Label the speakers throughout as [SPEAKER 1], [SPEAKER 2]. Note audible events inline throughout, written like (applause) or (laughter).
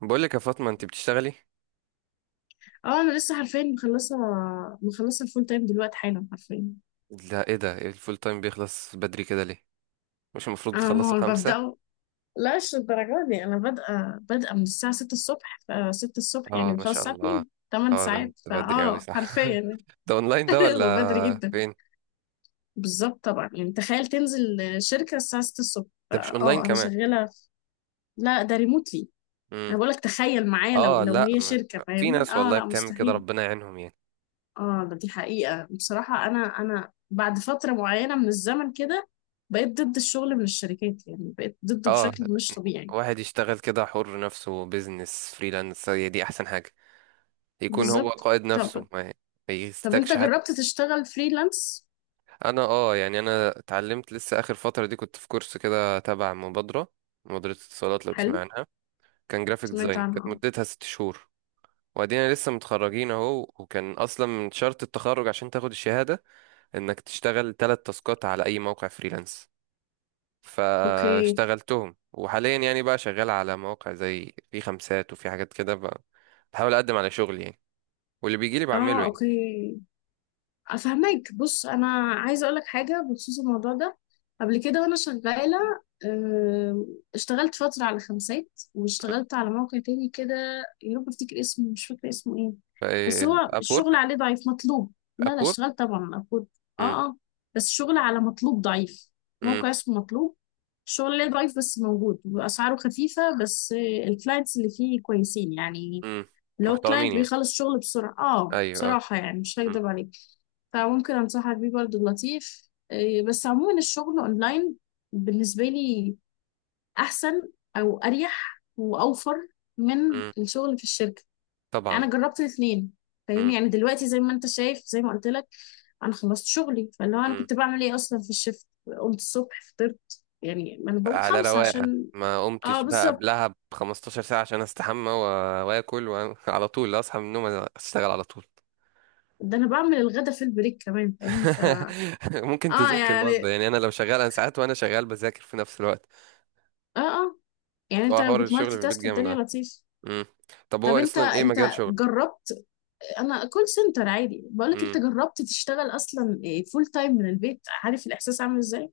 [SPEAKER 1] بقول لك يا فاطمة، انت بتشتغلي؟
[SPEAKER 2] اه انا لسه حرفيا مخلصه الفول تايم دلوقتي حالا حرفيا.
[SPEAKER 1] لا، ايه ده؟ ايه الفول تايم بيخلص بدري كده ليه؟ مش المفروض
[SPEAKER 2] انا ما
[SPEAKER 1] بتخلصوا
[SPEAKER 2] هو
[SPEAKER 1] خمسة؟
[SPEAKER 2] ببداه. لا مش الدرجه دي. انا بادئه من الساعه 6 الصبح، ف 6 الصبح يعني
[SPEAKER 1] اه، ما
[SPEAKER 2] بخلص
[SPEAKER 1] شاء
[SPEAKER 2] الساعه
[SPEAKER 1] الله.
[SPEAKER 2] 2، 8
[SPEAKER 1] اه ده،
[SPEAKER 2] ساعات،
[SPEAKER 1] ده بدري اوي
[SPEAKER 2] فاه
[SPEAKER 1] صح.
[SPEAKER 2] حرفيا.
[SPEAKER 1] (laughs) ده اونلاين ده
[SPEAKER 2] (laughs)
[SPEAKER 1] ولا
[SPEAKER 2] وبدري جدا.
[SPEAKER 1] فين؟
[SPEAKER 2] بالظبط طبعا، يعني تخيل تنزل شركه الساعه 6 الصبح.
[SPEAKER 1] ده مش اونلاين
[SPEAKER 2] اه انا
[SPEAKER 1] كمان؟
[SPEAKER 2] شغاله لا ده ريموتلي.
[SPEAKER 1] امم.
[SPEAKER 2] انا بقولك تخيل معايا، لو
[SPEAKER 1] اه
[SPEAKER 2] لو
[SPEAKER 1] لا
[SPEAKER 2] هي
[SPEAKER 1] ما-
[SPEAKER 2] شركه
[SPEAKER 1] في
[SPEAKER 2] فاهمني،
[SPEAKER 1] ناس
[SPEAKER 2] اه
[SPEAKER 1] والله
[SPEAKER 2] لا
[SPEAKER 1] بتعمل كده،
[SPEAKER 2] مستحيل.
[SPEAKER 1] ربنا يعينهم يعني.
[SPEAKER 2] اه دي حقيقة بصراحة. أنا بعد فترة معينة من الزمن كده بقيت ضد الشغل من الشركات، يعني بقيت ضده
[SPEAKER 1] اه،
[SPEAKER 2] بشكل مش طبيعي.
[SPEAKER 1] واحد يشتغل كده حر نفسه، بيزنس فريلانس، هي دي احسن حاجة. يكون هو
[SPEAKER 2] بالظبط.
[SPEAKER 1] قائد
[SPEAKER 2] طب
[SPEAKER 1] نفسه، ما
[SPEAKER 2] طب أنت
[SPEAKER 1] يستكش حد.
[SPEAKER 2] جربت تشتغل فريلانس؟
[SPEAKER 1] انا اه يعني انا اتعلمت لسه اخر فترة دي، كنت في كورس كده تبع مبادرة اتصالات، لو تسمع
[SPEAKER 2] حلو.
[SPEAKER 1] عنها. كان جرافيك
[SPEAKER 2] سمعت
[SPEAKER 1] ديزاين،
[SPEAKER 2] عنها
[SPEAKER 1] كانت
[SPEAKER 2] اه.
[SPEAKER 1] مدتها ست شهور. وادينا لسه متخرجين اهو، وكان اصلا من شرط التخرج عشان تاخد الشهاده انك تشتغل تلات تاسكات على اي موقع فريلانس.
[SPEAKER 2] أوكي.
[SPEAKER 1] فاشتغلتهم، وحاليا يعني بقى شغال على مواقع زي في خمسات وفي حاجات كده بقى. بحاول اقدم على شغل يعني، واللي بيجي لي بعمله
[SPEAKER 2] اه
[SPEAKER 1] يعني.
[SPEAKER 2] أوكي. افهمك. بص انا عايزه اقول لك حاجه بخصوص الموضوع ده. قبل كده وانا شغاله آه، اشتغلت فتره على خمسات واشتغلت على موقع تاني كده. يا رب افتكر اسمه، مش فاكره اسمه ايه. بس هو
[SPEAKER 1] ابورك.
[SPEAKER 2] الشغل عليه ضعيف، مطلوب. لا لا،
[SPEAKER 1] ابورك.
[SPEAKER 2] اشتغلت طبعا المفروض.
[SPEAKER 1] امم.
[SPEAKER 2] اه اه. بس الشغل على مطلوب ضعيف. موقع اسمه مطلوب، الشغل عليه ضعيف بس موجود، واسعاره خفيفه. بس الكلاينتس اللي فيه كويسين يعني.
[SPEAKER 1] امم.
[SPEAKER 2] لو
[SPEAKER 1] محترمين
[SPEAKER 2] كلاينت
[SPEAKER 1] يعني،
[SPEAKER 2] بيخلص شغل بسرعه، اه
[SPEAKER 1] ايوه اه.
[SPEAKER 2] بصراحه يعني مش
[SPEAKER 1] مم،
[SPEAKER 2] هكدب عليك. فممكن انصحك بيه برضو لطيف بس عموما الشغل اونلاين بالنسبه لي احسن، او اريح واوفر من
[SPEAKER 1] مم،
[SPEAKER 2] الشغل في الشركه.
[SPEAKER 1] طبعا.
[SPEAKER 2] انا جربت الاثنين
[SPEAKER 1] مم،
[SPEAKER 2] فاهمني. يعني دلوقتي زي ما انت شايف، زي ما قلت لك، انا خلصت شغلي، فاللي هو انا
[SPEAKER 1] مم.
[SPEAKER 2] كنت بعمل ايه اصلا في الشفت. قمت الصبح فطرت، يعني ما انا بقوم
[SPEAKER 1] على
[SPEAKER 2] خمسة
[SPEAKER 1] رواقه.
[SPEAKER 2] عشان.
[SPEAKER 1] ما
[SPEAKER 2] اه
[SPEAKER 1] قمتش بقى
[SPEAKER 2] بالظبط.
[SPEAKER 1] قبلها ب 15 ساعة عشان استحمى و واكل وعلى (laughs) طول اصحى من النوم اشتغل على طول.
[SPEAKER 2] ده انا بعمل الغدا في البريك كمان فاهمني ف.
[SPEAKER 1] (laughs) ممكن
[SPEAKER 2] اه
[SPEAKER 1] تذاكر برضه
[SPEAKER 2] يعني
[SPEAKER 1] يعني، انا لو شغال، انا ساعات وانا شغال بذاكر في نفس الوقت.
[SPEAKER 2] اه اه، يعني انت
[SPEAKER 1] فهو
[SPEAKER 2] لو
[SPEAKER 1] حوار الشغل
[SPEAKER 2] بتمالتي
[SPEAKER 1] في البيت
[SPEAKER 2] تاسك
[SPEAKER 1] جامد
[SPEAKER 2] الدنيا
[SPEAKER 1] اه.
[SPEAKER 2] لطيف.
[SPEAKER 1] أمم. طب
[SPEAKER 2] طب
[SPEAKER 1] هو
[SPEAKER 2] انت
[SPEAKER 1] اصلا ايه مجال
[SPEAKER 2] انت
[SPEAKER 1] شغل؟
[SPEAKER 2] جربت. انا كول سنتر عادي، بقولك انت
[SPEAKER 1] امم.
[SPEAKER 2] جربت تشتغل اصلا فول تايم من البيت، عارف الاحساس عامل ازاي؟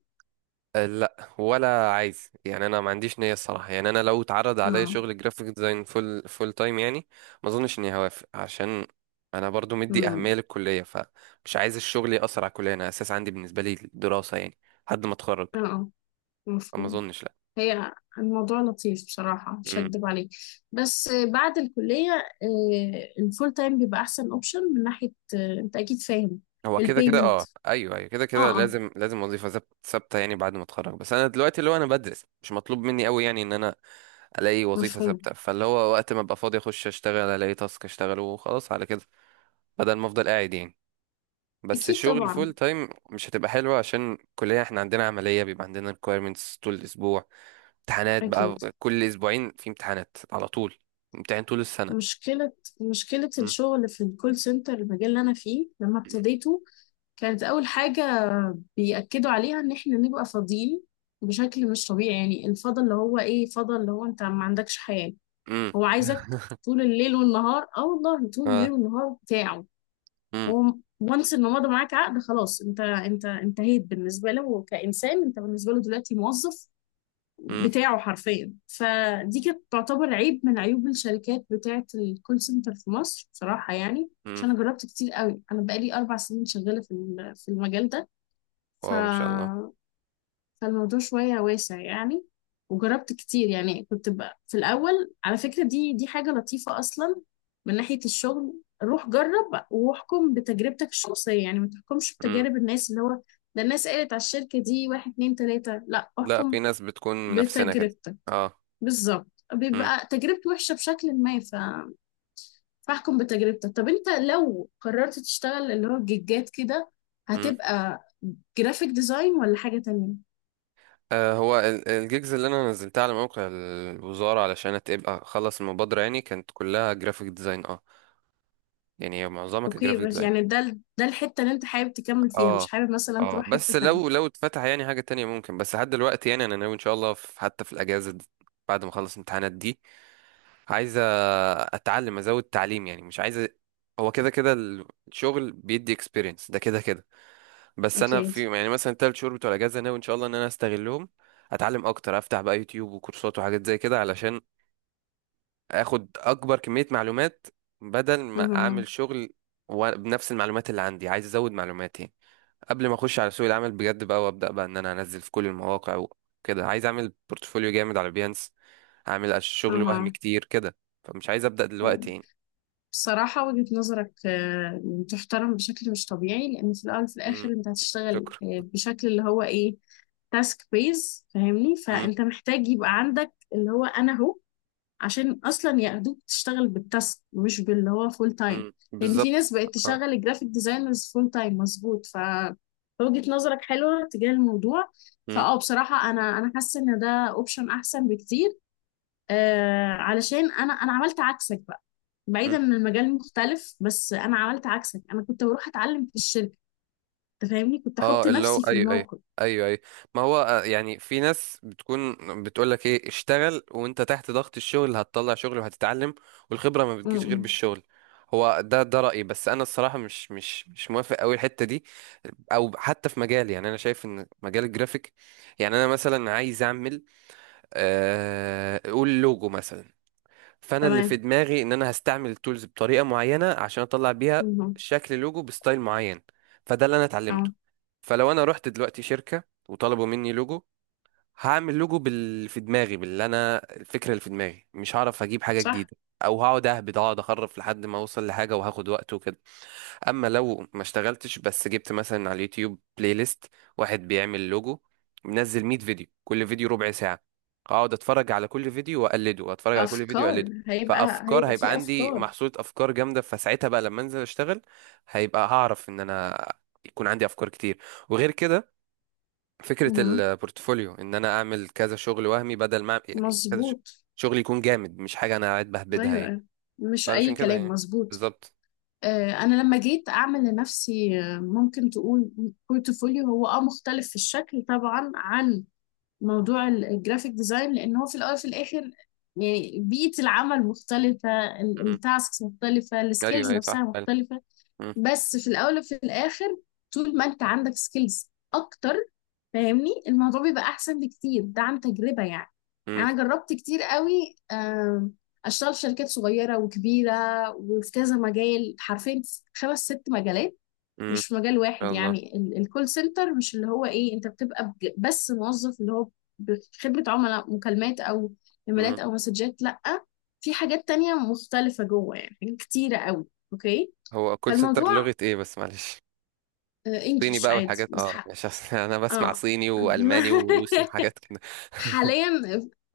[SPEAKER 1] أه لا ولا عايز يعني، انا ما عنديش نية الصراحة يعني. انا لو اتعرض عليا
[SPEAKER 2] اه.
[SPEAKER 1] شغل جرافيك ديزاين فول تايم يعني ما اظنش اني هوافق، عشان انا برضو مدي اهمية
[SPEAKER 2] امم.
[SPEAKER 1] للكلية، فمش عايز الشغل يأثر على الكلية. انا اساس عندي بالنسبة لي الدراسة يعني، لحد ما اتخرج.
[SPEAKER 2] اه
[SPEAKER 1] فما
[SPEAKER 2] مفهوم.
[SPEAKER 1] اظنش لا.
[SPEAKER 2] هي الموضوع لطيف بصراحة مش
[SPEAKER 1] مم.
[SPEAKER 2] هكدب عليك. بس بعد الكلية الفول تايم بيبقى أحسن أوبشن من ناحية أنت أكيد فاهم.
[SPEAKER 1] هو كده كده
[SPEAKER 2] البيمنت،
[SPEAKER 1] اه، ايوه ايوه، كده كده
[SPEAKER 2] اه اه
[SPEAKER 1] لازم وظيفة ثابتة يعني بعد ما اتخرج. بس انا دلوقتي اللي هو انا بدرس، مش مطلوب مني قوي يعني ان انا الاقي وظيفة
[SPEAKER 2] مفهوم.
[SPEAKER 1] ثابتة. فاللي هو وقت ما ابقى فاضي اخش اشتغل، الاقي تاسك اشتغله وخلاص على كده، بدل ما افضل قاعد يعني. بس
[SPEAKER 2] أكيد
[SPEAKER 1] شغل
[SPEAKER 2] طبعا.
[SPEAKER 1] فول تايم مش هتبقى حلوة، عشان الكلية احنا عندنا عملية، بيبقى عندنا requirements طول الأسبوع. امتحانات بقى،
[SPEAKER 2] أكيد.
[SPEAKER 1] كل أسبوعين في امتحانات على طول، امتحان طول السنة.
[SPEAKER 2] مشكلة. مشكلة
[SPEAKER 1] مم.
[SPEAKER 2] الشغل في الكول سنتر، المجال اللي أنا فيه لما ابتديته، كانت أول حاجة بيأكدوا عليها إن إحنا نبقى فاضيين بشكل مش طبيعي. يعني الفضا اللي هو إيه، فضا اللي هو أنت ما عندكش حياة.
[SPEAKER 1] امم.
[SPEAKER 2] هو عايزك طول الليل والنهار، والله طول الليل
[SPEAKER 1] اه.
[SPEAKER 2] والنهار بتاعه.
[SPEAKER 1] امم.
[SPEAKER 2] هو وانس إن مضى معاك عقد، خلاص أنت انتهيت بالنسبة له كإنسان. أنت بالنسبة له دلوقتي موظف
[SPEAKER 1] امم.
[SPEAKER 2] بتاعه حرفيا. فدي كانت تعتبر عيب من عيوب الشركات بتاعة الكول سنتر في مصر، بصراحة يعني.
[SPEAKER 1] امم.
[SPEAKER 2] عشان أنا جربت كتير قوي. أنا بقالي 4 سنين شغالة في المجال ده ف...
[SPEAKER 1] واو ما شاء الله.
[SPEAKER 2] فالموضوع شوية واسع يعني. وجربت كتير يعني. كنت بقى في الأول، على فكرة دي حاجة لطيفة أصلا من ناحية الشغل. روح جرب واحكم بتجربتك الشخصية. يعني ما تحكمش
[SPEAKER 1] امم.
[SPEAKER 2] بتجارب الناس، اللي هو ده الناس قالت على الشركة دي واحد اتنين تلاتة، لا
[SPEAKER 1] لا،
[SPEAKER 2] احكم
[SPEAKER 1] في ناس بتكون من نفسنا كده.
[SPEAKER 2] بتجربتك.
[SPEAKER 1] اه.
[SPEAKER 2] بالظبط.
[SPEAKER 1] امم.
[SPEAKER 2] بيبقى تجربتي وحشة بشكل ما ف... فاحكم بتجربتك. طب انت لو قررت تشتغل اللي هو الجيجات كده،
[SPEAKER 1] امم.
[SPEAKER 2] هتبقى جرافيك ديزاين ولا حاجة تانية؟
[SPEAKER 1] آه، هو الجيجز اللي انا نزلتها على موقع الوزارة علشان تبقى خلص المبادرة يعني، كانت كلها جرافيك ديزاين اه. يعني معظمها كانت
[SPEAKER 2] اوكي.
[SPEAKER 1] جرافيك
[SPEAKER 2] بس
[SPEAKER 1] ديزاين.
[SPEAKER 2] يعني ده الحتة اللي انت حابب تكمل فيها، مش
[SPEAKER 1] اه
[SPEAKER 2] حابب مثلا
[SPEAKER 1] اه،
[SPEAKER 2] تروح حتة
[SPEAKER 1] بس لو
[SPEAKER 2] تانية.
[SPEAKER 1] اتفتح يعني حاجة تانية ممكن، بس لحد دلوقتي يعني انا ناوي ان شاء الله في، حتى في الاجازة دي، بعد ما اخلص الامتحانات دي، عايز أ- اتعلم، ازود تعليم يعني. مش عايز أ- هو كده كده الشغل بيدي اكسبيرينس، ده كده كده. بس انا
[SPEAKER 2] اكيد.
[SPEAKER 1] في يعني مثلا التلات شهور بتوع الاجازة ناوي ان شاء الله ان انا استغلهم، اتعلم اكتر، افتح بقى يوتيوب وكورسات وحاجات زي كده علشان اخد اكبر كمية معلومات بدل ما
[SPEAKER 2] اها.
[SPEAKER 1] اعمل شغل بنفس المعلومات اللي عندي. عايز ازود معلوماتي قبل ما اخش على سوق العمل بجد بقى، وابدا بقى ان انا انزل في كل المواقع وكده. عايز اعمل بورتفوليو جامد على بيانس، اعمل شغل وهم
[SPEAKER 2] اها.
[SPEAKER 1] كتير كده. فمش عايز ابدا
[SPEAKER 2] أيوة.
[SPEAKER 1] دلوقتي يعني.
[SPEAKER 2] بصراحة وجهة نظرك تحترم بشكل مش طبيعي، لأن في الأول وفي الآخر
[SPEAKER 1] امم.
[SPEAKER 2] أنت هتشتغل
[SPEAKER 1] شكرا.
[SPEAKER 2] بشكل اللي هو إيه، تاسك بيز فاهمني.
[SPEAKER 1] امم.
[SPEAKER 2] فأنت محتاج يبقى عندك اللي هو أنا هو، عشان اصلا ياخدوك تشتغل بالتاسك مش باللي هو فول تايم.
[SPEAKER 1] امم،
[SPEAKER 2] لان في
[SPEAKER 1] بالظبط.
[SPEAKER 2] ناس بقت
[SPEAKER 1] اه
[SPEAKER 2] تشغل الجرافيك ديزاينرز فول تايم مظبوط ف. وجهة نظرك حلوة تجاه الموضوع. فاه بصراحة انا حاسة ان ده اوبشن احسن بكتير. آه علشان انا عملت عكسك بقى. بعيدا ان المجال مختلف، بس انا عملت عكسك. انا كنت بروح اتعلم في الشركة. انت فاهمني، كنت احط
[SPEAKER 1] اه، اللي هو
[SPEAKER 2] نفسي في
[SPEAKER 1] ايوه ايوه،
[SPEAKER 2] الموقف.
[SPEAKER 1] ايوه ايوه. ما هو آه، يعني في ناس بتكون بتقول لك ايه اشتغل، وانت تحت ضغط الشغل هتطلع شغل وهتتعلم، والخبره ما
[SPEAKER 2] م
[SPEAKER 1] بتجيش غير
[SPEAKER 2] -م.
[SPEAKER 1] بالشغل. هو ده ده رايي، بس انا الصراحه مش مش موافق قوي الحته دي، او حتى في مجالي. يعني انا شايف ان مجال الجرافيك، يعني انا مثلا عايز اعمل آه، قول لوجو مثلا. فانا اللي في
[SPEAKER 2] تمام.
[SPEAKER 1] دماغي ان انا هستعمل التولز بطريقه معينه عشان اطلع بيها
[SPEAKER 2] م -م.
[SPEAKER 1] شكل لوجو بستايل معين، فده اللي انا اتعلمته.
[SPEAKER 2] اه
[SPEAKER 1] فلو انا رحت دلوقتي شركه وطلبوا مني لوجو، هعمل لوجو بال في دماغي، باللي انا الفكره اللي في دماغي، مش هعرف اجيب حاجه
[SPEAKER 2] صح.
[SPEAKER 1] جديده، او هقعد اهبد، اقعد اخرف لحد ما اوصل لحاجه، وهاخد وقت وكده. اما لو ما اشتغلتش بس جبت مثلا على اليوتيوب بلاي ليست واحد بيعمل لوجو، منزل 100 فيديو، كل فيديو ربع ساعة، اقعد اتفرج على كل فيديو واقلده، اتفرج على كل فيديو
[SPEAKER 2] افكار
[SPEAKER 1] واقلده.
[SPEAKER 2] هيبقى
[SPEAKER 1] فافكار
[SPEAKER 2] هيبقى
[SPEAKER 1] هيبقى
[SPEAKER 2] في
[SPEAKER 1] عندي
[SPEAKER 2] افكار.
[SPEAKER 1] محصولة افكار جامدة. فساعتها بقى لما انزل اشتغل، هيبقى هعرف ان انا يكون عندي افكار كتير. وغير كده، فكرة البورتفوليو ان انا اعمل كذا شغل وهمي، بدل ما أعمل- يعني كذا ش-
[SPEAKER 2] مظبوط.
[SPEAKER 1] شغل يكون جامد، مش حاجة انا قاعد بهبدها
[SPEAKER 2] ايوه
[SPEAKER 1] يعني.
[SPEAKER 2] أيوة. مش
[SPEAKER 1] فعلشان
[SPEAKER 2] اي
[SPEAKER 1] كده
[SPEAKER 2] كلام،
[SPEAKER 1] يعني،
[SPEAKER 2] مظبوط.
[SPEAKER 1] بالظبط.
[SPEAKER 2] انا لما جيت اعمل لنفسي ممكن تقول بورتفوليو، هو اه مختلف في الشكل طبعا عن موضوع الجرافيك ديزاين، لان هو في الاول وفي الاخر يعني بيئة العمل مختلفة،
[SPEAKER 1] م.
[SPEAKER 2] التاسكس مختلفة،
[SPEAKER 1] ايوه،
[SPEAKER 2] السكيلز
[SPEAKER 1] اي
[SPEAKER 2] نفسها
[SPEAKER 1] صح فعلا.
[SPEAKER 2] مختلفة. بس في الاول وفي الاخر، طول ما انت عندك سكيلز اكتر فاهمني، الموضوع بيبقى احسن بكتير، ده عن تجربة يعني.
[SPEAKER 1] م.
[SPEAKER 2] يعني انا جربت كتير قوي اشتغل في شركات صغيرة وكبيرة، وفي كذا مجال حرفيا، 5 6 مجالات،
[SPEAKER 1] امم.
[SPEAKER 2] مش في مجال واحد
[SPEAKER 1] الله.
[SPEAKER 2] يعني. الكول سنتر مش اللي هو ايه انت بتبقى بس موظف، اللي هو بخدمة عملاء، مكالمات او
[SPEAKER 1] امم.
[SPEAKER 2] ايميلات او مسجات. لا في حاجات تانية مختلفة جوه، يعني حاجات كتيرة قوي. اوكي.
[SPEAKER 1] هو كول سنتر
[SPEAKER 2] فالموضوع
[SPEAKER 1] لغة ايه بس معلش؟ صيني
[SPEAKER 2] انجلش
[SPEAKER 1] بقى
[SPEAKER 2] عادي
[SPEAKER 1] والحاجات
[SPEAKER 2] بس
[SPEAKER 1] اه، مش أصل (laughs) انا بسمع
[SPEAKER 2] اه.
[SPEAKER 1] صيني
[SPEAKER 2] (laughs) لا
[SPEAKER 1] والماني وروسي وحاجات كده. (laughs)
[SPEAKER 2] حاليا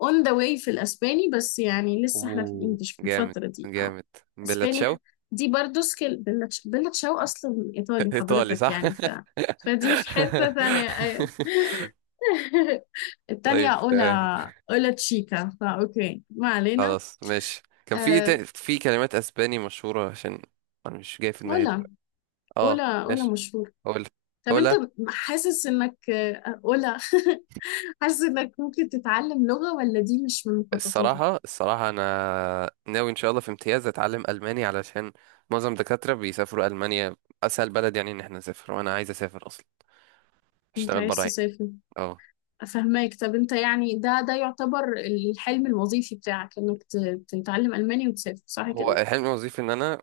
[SPEAKER 2] اون ذا واي في الاسباني، بس يعني لسه احنا في
[SPEAKER 1] اوه
[SPEAKER 2] الانجليش في
[SPEAKER 1] جامد،
[SPEAKER 2] الفترة دي اه.
[SPEAKER 1] جامد. بلا
[SPEAKER 2] اسباني
[SPEAKER 1] تشاو.
[SPEAKER 2] دي برضو سكيل. بيلا تشاو اصلا ايطالي
[SPEAKER 1] (laughs) ايطالي
[SPEAKER 2] حضرتك
[SPEAKER 1] صح.
[SPEAKER 2] يعني ف. فدي في حتة ثانية ايوه.
[SPEAKER 1] (laughs)
[SPEAKER 2] (laughs) التانية
[SPEAKER 1] طيب
[SPEAKER 2] أولا،
[SPEAKER 1] تمام.
[SPEAKER 2] أولا تشيكا، فأوكي ما علينا.
[SPEAKER 1] خلاص ماشي. كان في
[SPEAKER 2] آه،
[SPEAKER 1] في كلمات اسباني مشهورة، عشان انا مش جاي في دماغي
[SPEAKER 2] أولا.
[SPEAKER 1] دلوقتي. اه
[SPEAKER 2] أولا
[SPEAKER 1] ماشي.
[SPEAKER 2] مشهور.
[SPEAKER 1] قول.
[SPEAKER 2] طب
[SPEAKER 1] قول.
[SPEAKER 2] أنت حاسس إنك أولا، (laughs) حاسس إنك ممكن تتعلم لغة، ولا دي مش من مخططاتك؟
[SPEAKER 1] الصراحة، الصراحة أنا ناوي إن شاء الله في امتياز أتعلم ألماني، علشان معظم الدكاترة بيسافروا ألمانيا، أسهل بلد يعني إن إحنا نسافر، وأنا عايز أسافر أصلا
[SPEAKER 2] أنت
[SPEAKER 1] أشتغل
[SPEAKER 2] عايز
[SPEAKER 1] برا يعني.
[SPEAKER 2] تسافر؟
[SPEAKER 1] أه.
[SPEAKER 2] فهماك. طب انت يعني ده يعتبر الحلم الوظيفي بتاعك، انك تتعلم الماني وتسافر صح
[SPEAKER 1] هو
[SPEAKER 2] كده؟
[SPEAKER 1] حلمي وظيفي إن أنا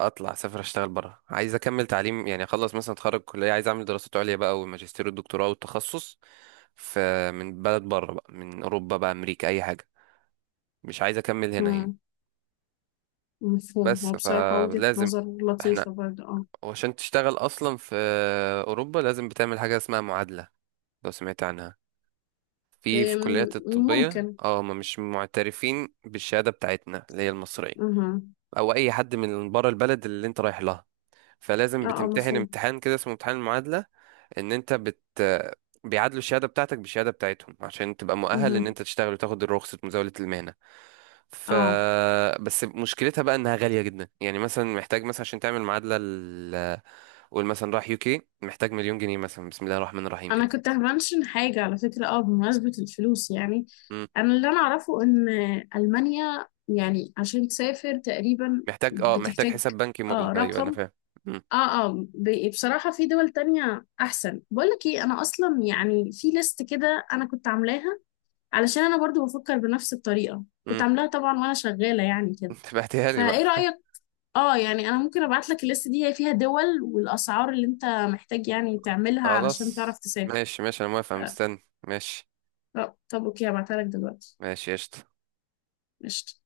[SPEAKER 1] أطلع أسافر أشتغل برا، عايز أكمل تعليم يعني. أخلص مثلا أتخرج كلية، عايز أعمل دراسات عليا بقى، والماجستير والدكتوراه والتخصص ف من بلد برا بقى، من أوروبا بقى، أمريكا، أي حاجة. مش عايز أكمل هنا يعني.
[SPEAKER 2] امم. مفهوم.
[SPEAKER 1] بس
[SPEAKER 2] هو بصراحة وجهة
[SPEAKER 1] فلازم
[SPEAKER 2] نظر
[SPEAKER 1] إحنا،
[SPEAKER 2] لطيفة برضه اه.
[SPEAKER 1] وعشان تشتغل أصلا في أوروبا، لازم بتعمل حاجة اسمها معادلة، لو سمعت عنها. في الكليات
[SPEAKER 2] ام،
[SPEAKER 1] الطبية
[SPEAKER 2] ممكن.
[SPEAKER 1] اه، هما مش معترفين بالشهادة بتاعتنا اللي هي المصرية،
[SPEAKER 2] اها
[SPEAKER 1] أو أي حد من بره البلد اللي أنت رايح لها. فلازم
[SPEAKER 2] اه اه
[SPEAKER 1] بتمتحن
[SPEAKER 2] مفهوم.
[SPEAKER 1] امتحان كده اسمه امتحان المعادلة. إن أنت بت بيعادلوا الشهادة بتاعتك بالشهادة بتاعتهم عشان تبقى مؤهل
[SPEAKER 2] اها.
[SPEAKER 1] إن أنت تشتغل وتاخد رخصة مزاولة المهنة. ف
[SPEAKER 2] اه
[SPEAKER 1] بس مشكلتها بقى إنها غالية جدا يعني. مثلا محتاج مثلا عشان تعمل معادلة قول مثلا راح يوكي، محتاج مليون جنيه مثلا، بسم الله الرحمن الرحيم
[SPEAKER 2] انا
[SPEAKER 1] كده.
[SPEAKER 2] كنت همنشن حاجة على فكرة، اه بمناسبة الفلوس يعني.
[SPEAKER 1] إمم.
[SPEAKER 2] انا اللي انا اعرفه ان المانيا يعني عشان تسافر تقريبا
[SPEAKER 1] محتاج اه، محتاج
[SPEAKER 2] بتحتاج
[SPEAKER 1] حساب بنكي
[SPEAKER 2] اه
[SPEAKER 1] مغلق، ايوه انا
[SPEAKER 2] رقم
[SPEAKER 1] فاهم. مم.
[SPEAKER 2] اه اه. بصراحة في دول تانية أحسن. بقولك ايه، أنا أصلا يعني في ليست كده أنا كنت عاملاها، علشان أنا برضو بفكر بنفس الطريقة. كنت
[SPEAKER 1] مم.
[SPEAKER 2] عاملاها طبعا وأنا شغالة يعني
[SPEAKER 1] (laughs)
[SPEAKER 2] كده.
[SPEAKER 1] انت بعتها لي بقى.
[SPEAKER 2] فايه رأيك؟ اه يعني أنا ممكن أبعتلك الليست دي، هي فيها دول والأسعار اللي أنت محتاج يعني تعملها علشان
[SPEAKER 1] خلاص
[SPEAKER 2] تعرف تسافر.
[SPEAKER 1] ماشي ماشي، انا موافق
[SPEAKER 2] آه،
[SPEAKER 1] مستني. ماشي
[SPEAKER 2] طب أوكي هبعتها لك دلوقتي.
[SPEAKER 1] ماشي، قشطة.
[SPEAKER 2] قشطة.